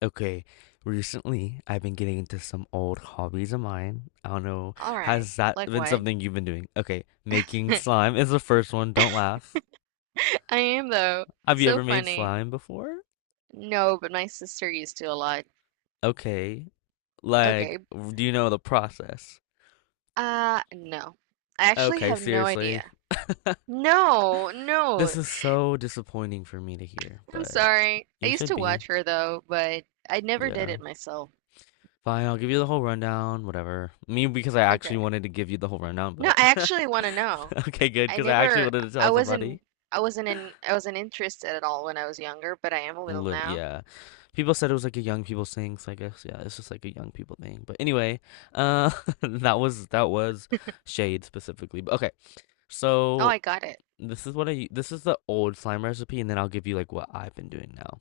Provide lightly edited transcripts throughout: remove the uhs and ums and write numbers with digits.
Okay, recently I've been getting into some old hobbies of mine. I don't know, All right. has that Like been what? something you've been doing? Okay, making I slime is the first one. Don't laugh. am though. Have It's you so ever made funny. slime before? No, but my sister used to a lot. Okay, like, Okay. do you know the process? No. I actually Okay, have no seriously. idea. No, This no. is so disappointing for me to hear, I'm but sorry. I you used should to be. watch her though, but I never did Yeah. it myself. Fine, I'll give you the whole rundown, whatever. Me, because I actually Okay. wanted to give you the whole rundown, No, but I actually want to know. okay, good, I because I actually never, wanted to I tell wasn't, somebody. I wasn't in, I wasn't interested at all when I was younger, but I am a little Lit now. Yeah. People said it was like a young people thing, so I guess yeah, it's just like a young people thing. But anyway, uh that was shade specifically. But okay. Oh, So I got it. This is the old slime recipe, and then I'll give you like what I've been doing now.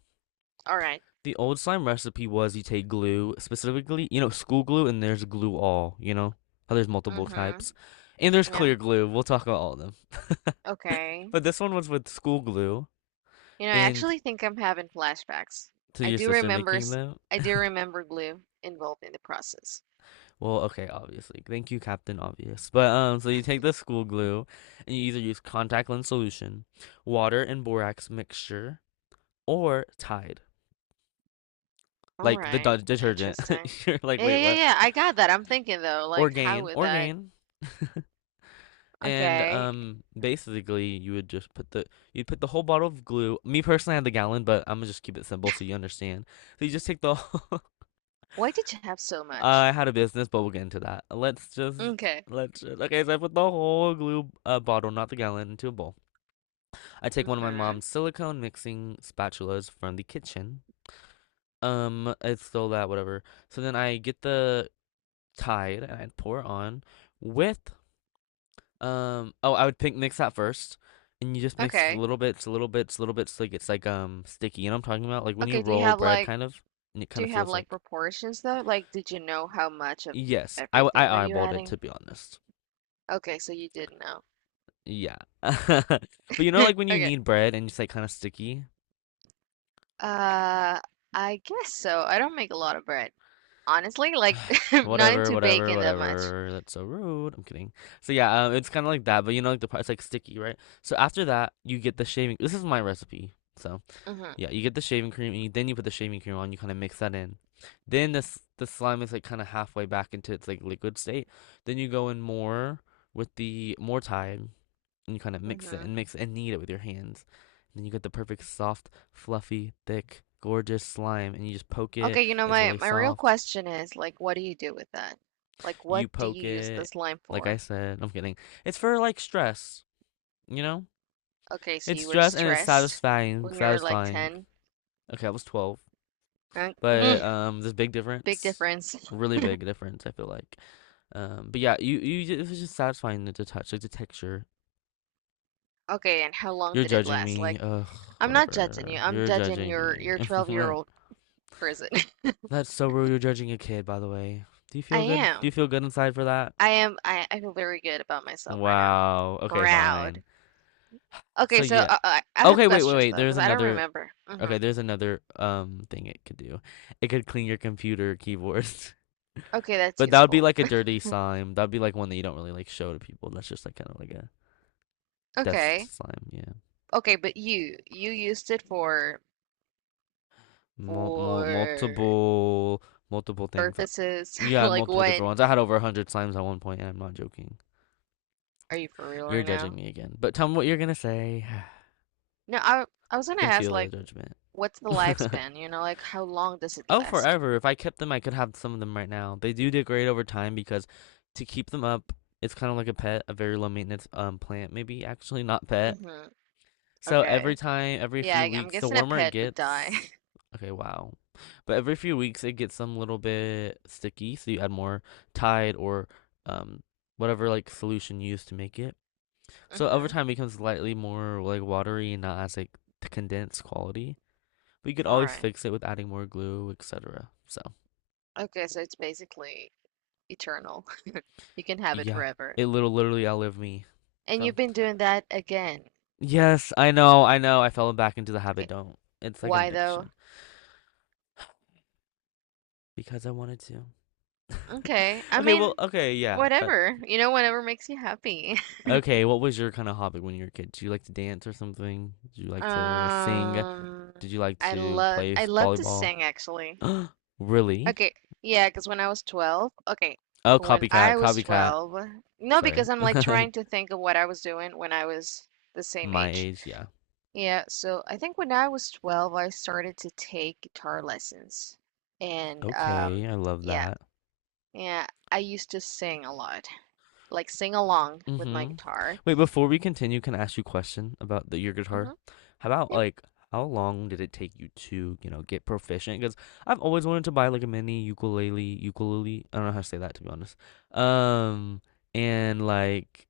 All right. The old slime recipe was you take glue, specifically, school glue, and there's glue all, you know? How there's multiple Mm-hmm. types. And there's Yeah. clear glue. We'll talk about all of them. Okay. But this one was with school glue You know, I and actually think I'm having flashbacks. to I your do sister remember, making s- them. I do remember glue involved in the process. Well, okay, obviously. Thank you, Captain Obvious. But so you take the school glue and you either use contact lens solution, water and borax mixture, or Tide, All like the right, detergent. interesting. You're like, Yeah, wait, yeah, yeah, what? yeah. I got that. I'm thinking though, like, how Orgain, would that? Orgain. And Okay, basically, you would just put the you'd put the whole bottle of glue. Me personally, I had the gallon, but I'm gonna just keep it simple so you understand. So you just take the whole, why did you have so much? I had a business, but we'll get into that. Let's just Okay. Okay. So I put the whole glue bottle, not the gallon, into a bowl. I take one of my Mm-hmm. mom's silicone mixing spatulas from the kitchen. It's still that whatever. So then I get the Tide and I'd pour on with Oh, I would pick mix that first, and you just mix Okay. little bits, little bits, little bits, like it's like sticky. You know what I'm talking about? Like when you Okay. Roll bread, kind of, and it Do kind of you have feels like like proportions though? Like, did you know how much of yes. I everything were I you eyeballed it, to adding? be honest. Okay, so you did know. Yeah. But you know, like when you Okay. need bread and it's like kind of sticky? Uh, I guess so. I don't make a lot of bread. Honestly, like I'm not Whatever, into whatever, baking that much. whatever. That's so rude. I'm kidding. So yeah, it's kind of like that. But like the part, it's like sticky, right? So after that, you get the shaving. This is my recipe. So hmm yeah, you get the shaving cream and then you put the shaving cream on. You kind of mix that in. Then this the slime is like kind of halfway back into its like liquid state. Then you go in more with the more thyme, and you kind of hmm mix it and knead it with your hands. And then you get the perfect soft, fluffy, thick, gorgeous slime, and you just poke it. Okay, It's my really my real soft. question is like, what do you do with that? Like, what You do poke you use it, this lime like I for? said. No, I'm kidding. It's for like stress, you know. Okay, so It's you were stress and it's stressed satisfying. when you were like Satisfying. 10. Okay, I was 12, Uh, but mm, there's a big Big difference. difference. Really big difference, I feel like. But yeah, you it was just satisfying to touch, like the texture. Okay, and how long You're did it judging last? me. Like, Ugh, I'm not judging you. whatever. I'm You're judging judging your me. your 12-year-old person. That's so rude. You're judging a kid, by the way. Do you I feel good? Do you am. feel good inside for that? I am. I feel very good about myself right now. Wow. Okay, fine. Proud. So Okay, so yeah. I have Okay, wait, wait, questions wait. though, There's because I don't another. remember. Mm-hmm. Okay, there's another thing it could do. It could clean your computer keyboard. Okay, that's But that would be useful. like a dirty slime. That'd be like one that you don't really like show to people. That's just like kind of like a dust Okay. slime. Yeah. Okay, but you used it for Mul- for mul- multiple multiple things. purposes Yeah, like multiple what? different ones. I had over 100 slimes at one point, and I'm not joking. Are you for real You're right judging now? me again. But tell me what you're gonna say. No, I was gonna Can ask feel the like judgment. what's the lifespan, like how long does it Oh, last? forever. If I kept them, I could have some of them right now. They do degrade over time, because to keep them up, it's kind of like a pet, a very low maintenance plant, maybe actually not pet. Mm-hmm. So every Okay. time, every Yeah, few I'm weeks, the guessing a warmer it pet would die. gets, okay, wow. But every few weeks, it gets some little bit sticky, so you add more Tide or um whatever like solution you use to make it. So over Mm-hmm. time, it becomes slightly more like watery and not as like the condensed quality. But you could All always right. fix it with adding more glue, etc. So Okay, so it's basically eternal. You can have it yeah, forever. it little literally outlived me. And So you've been doing that again. yes, I know, I know, I fell back into the habit. Okay. Don't. It's like an Why though? addiction because I wanted to. Okay. I Okay, well, mean, okay, yeah. That whatever. You know, whatever makes you happy. okay. What was your kind of hobby when you were a kid? Did you like to dance or something? Did you like to sing? Um, Did you like I to love play I love to volleyball? sing actually. Really? Okay. Yeah, because when I was 12, okay, Oh, when copycat, I was copycat. 12, no, Sorry, because I'm like trying to think of what I was doing when I was the same my age. age. Yeah. Yeah, so I think when I was 12, I started to take guitar lessons. And Okay, I love yeah, that. yeah, I used to sing a lot, like sing along with my Mhm. guitar. Wait, before we continue, can I ask you a question about your hmm guitar? How about like how long did it take you to, get proficient? Because I've always wanted to buy like a mini ukulele, ukulele. I don't know how to say that, to be honest. Um, and like,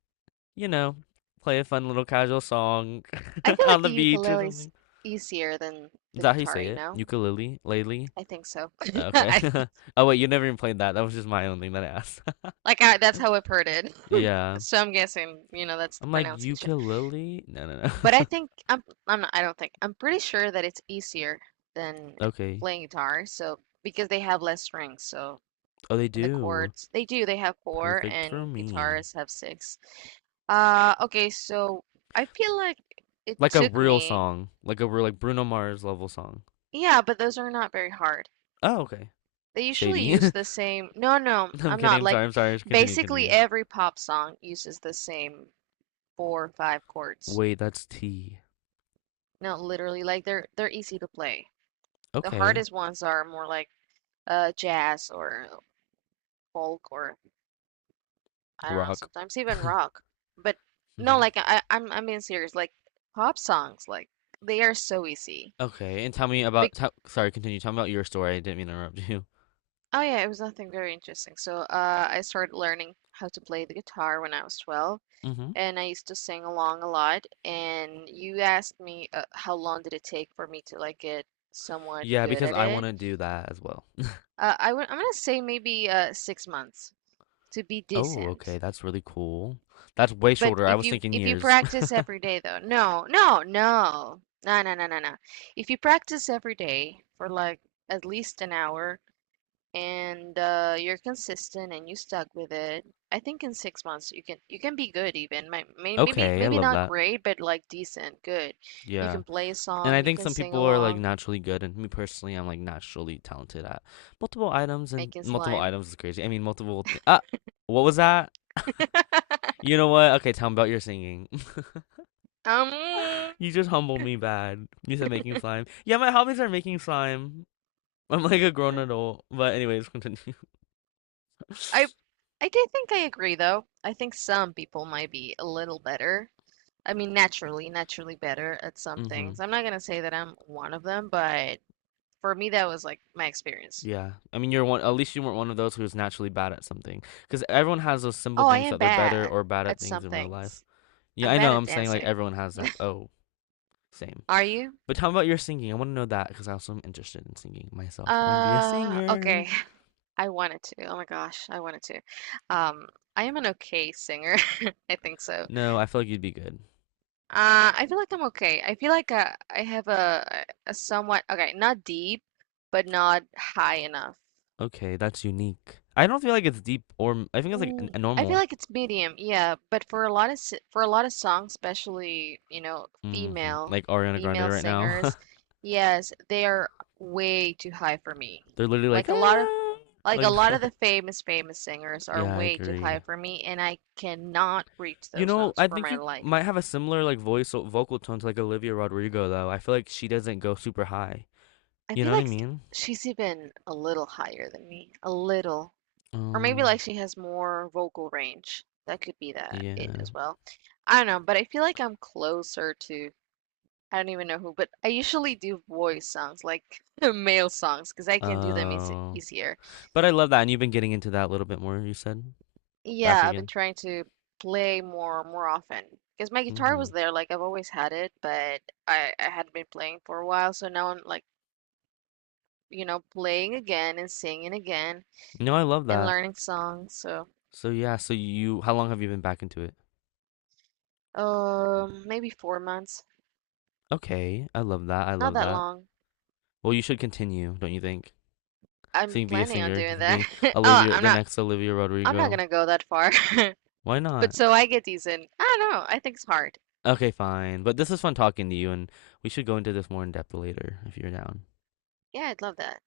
you know, play a fun little casual song I feel on like the the beach or ukulele's something. easier than Is the that how you guitar, say you it? know? Ukulele, lately? I think so. Okay. I Oh wait, you never even played that. That was just my own thing that I asked. That's how I've heard it. Yeah. So I'm guessing, that's the I'm like pronunciation. ukulele? No, no, But I no. think I'm not, I don't think. I'm pretty sure that it's easier than Okay. playing guitar, so because they have less strings. So Oh, they in the do. chords, they do, they have four Perfect for and me. guitars have six. Okay, so I feel like it Like a took real me. song, like a real like Bruno Mars level song. Yeah, but those are not very hard. Oh, okay. They usually Shady. use the same. No, no, I'm I'm kidding. not. I'm Like, sorry. I'm sorry. Continue. basically Continue. every pop song uses the same four or five chords. Wait, that's T. No, literally, like they're easy to play. The Okay. hardest ones are more like jazz or folk or I don't know, Rock. sometimes even rock. But no, Hmm. like I'm being serious. Like pop songs, like they are so easy. Okay, and tell me about. Big Tell, sorry, continue. Tell me about your story. I didn't mean to interrupt you. oh yeah, it was nothing very interesting. So I started learning how to play the guitar when I was 12. Hmm. And I used to sing along a lot. And you asked me how long did it take for me to like get somewhat Yeah, good because at I want it. to do that as well. I'm gonna say maybe 6 months to be Oh, okay. decent. That's really cool. That's way But shorter. I if was you thinking if you years. practice every day though, no, no, no, no, no, no, no, no. If you practice every day for like at least an hour, and you're consistent and you stuck with it, I think in 6 months you can be good even. Maybe Okay, I maybe love not that. great, but like decent, good. You Yeah. can play a And I song, you think can some sing people are like along, naturally good, and me personally, I'm like naturally talented at multiple items, and making multiple slime. items is crazy. I mean, multiple. What was that? You know what? Okay, tell me about your singing. Um, You just humbled me bad. You said making slime. Yeah, my hobbies are making slime. I'm like a grown adult, but anyways, continue. I I do think I agree though. I think some people might be a little better. I mean, naturally better at some Hmm. things. I'm not gonna say that I'm one of them, but for me, that was like my experience. Yeah, I mean, you're one. At least you weren't one of those who's naturally bad at something, because everyone has those simple Oh, I things am that they're better bad or bad at at things some in real life. things. Yeah, I'm I bad know. at I'm saying like dancing. everyone has that. Oh, same. Are you? But how about your singing? I want to know that because I also am interested in singing myself. I want to be a Okay. singer. I wanted to. Oh my gosh, I wanted to. Um, I am an okay singer. I think so. No, I feel like you'd be good. I feel like I'm okay. I feel like I have a somewhat okay, not deep, but not high enough. Okay, that's unique. I don't feel like it's deep, or I think it's like a, a I feel normal. like it's medium, yeah. But for a lot of songs, especially Hmm. female Like Ariana Grande female right now. singers, yes, they are way too high for me. They're literally like, Like a lot of ah, Like a like lot of the that. famous, famous singers are Yeah, I way too high agree. for me, and I cannot reach You those know, notes I for think my you life. might have a similar like voice or vocal tone to like Olivia Rodrigo though. I feel like she doesn't go super high. I You feel know what I like mean? she's even a little higher than me, a little. Or maybe Um, like she has more vocal range. That could be that it yeah. as well. I don't know, but I feel like I'm closer to I don't even know who, but I usually do voice songs, like male songs, because I Oh. can do them easy easier. But I love that, and you've been getting into that a little bit more, you said? Back Yeah, I've been again. trying to play more often because my guitar Hmm. was there, like I've always had it, but I hadn't been playing for a while, so now I'm like, playing again and singing again No, I love and that. learning songs. So, So yeah, so you how long have you been back into it? Maybe 4 months, Okay, I love that. I not love that that. long. Well, you should continue, don't you think? So I'm you can be a planning on singer. You doing can that. be Oh, Olivia, I'm the not next Olivia I'm not Rodrigo. gonna go that far. Why But not? so I get decent. I don't know. I think it's hard. Okay, fine. But this is fun talking to you, and we should go into this more in depth later if you're down. Yeah, I'd love that.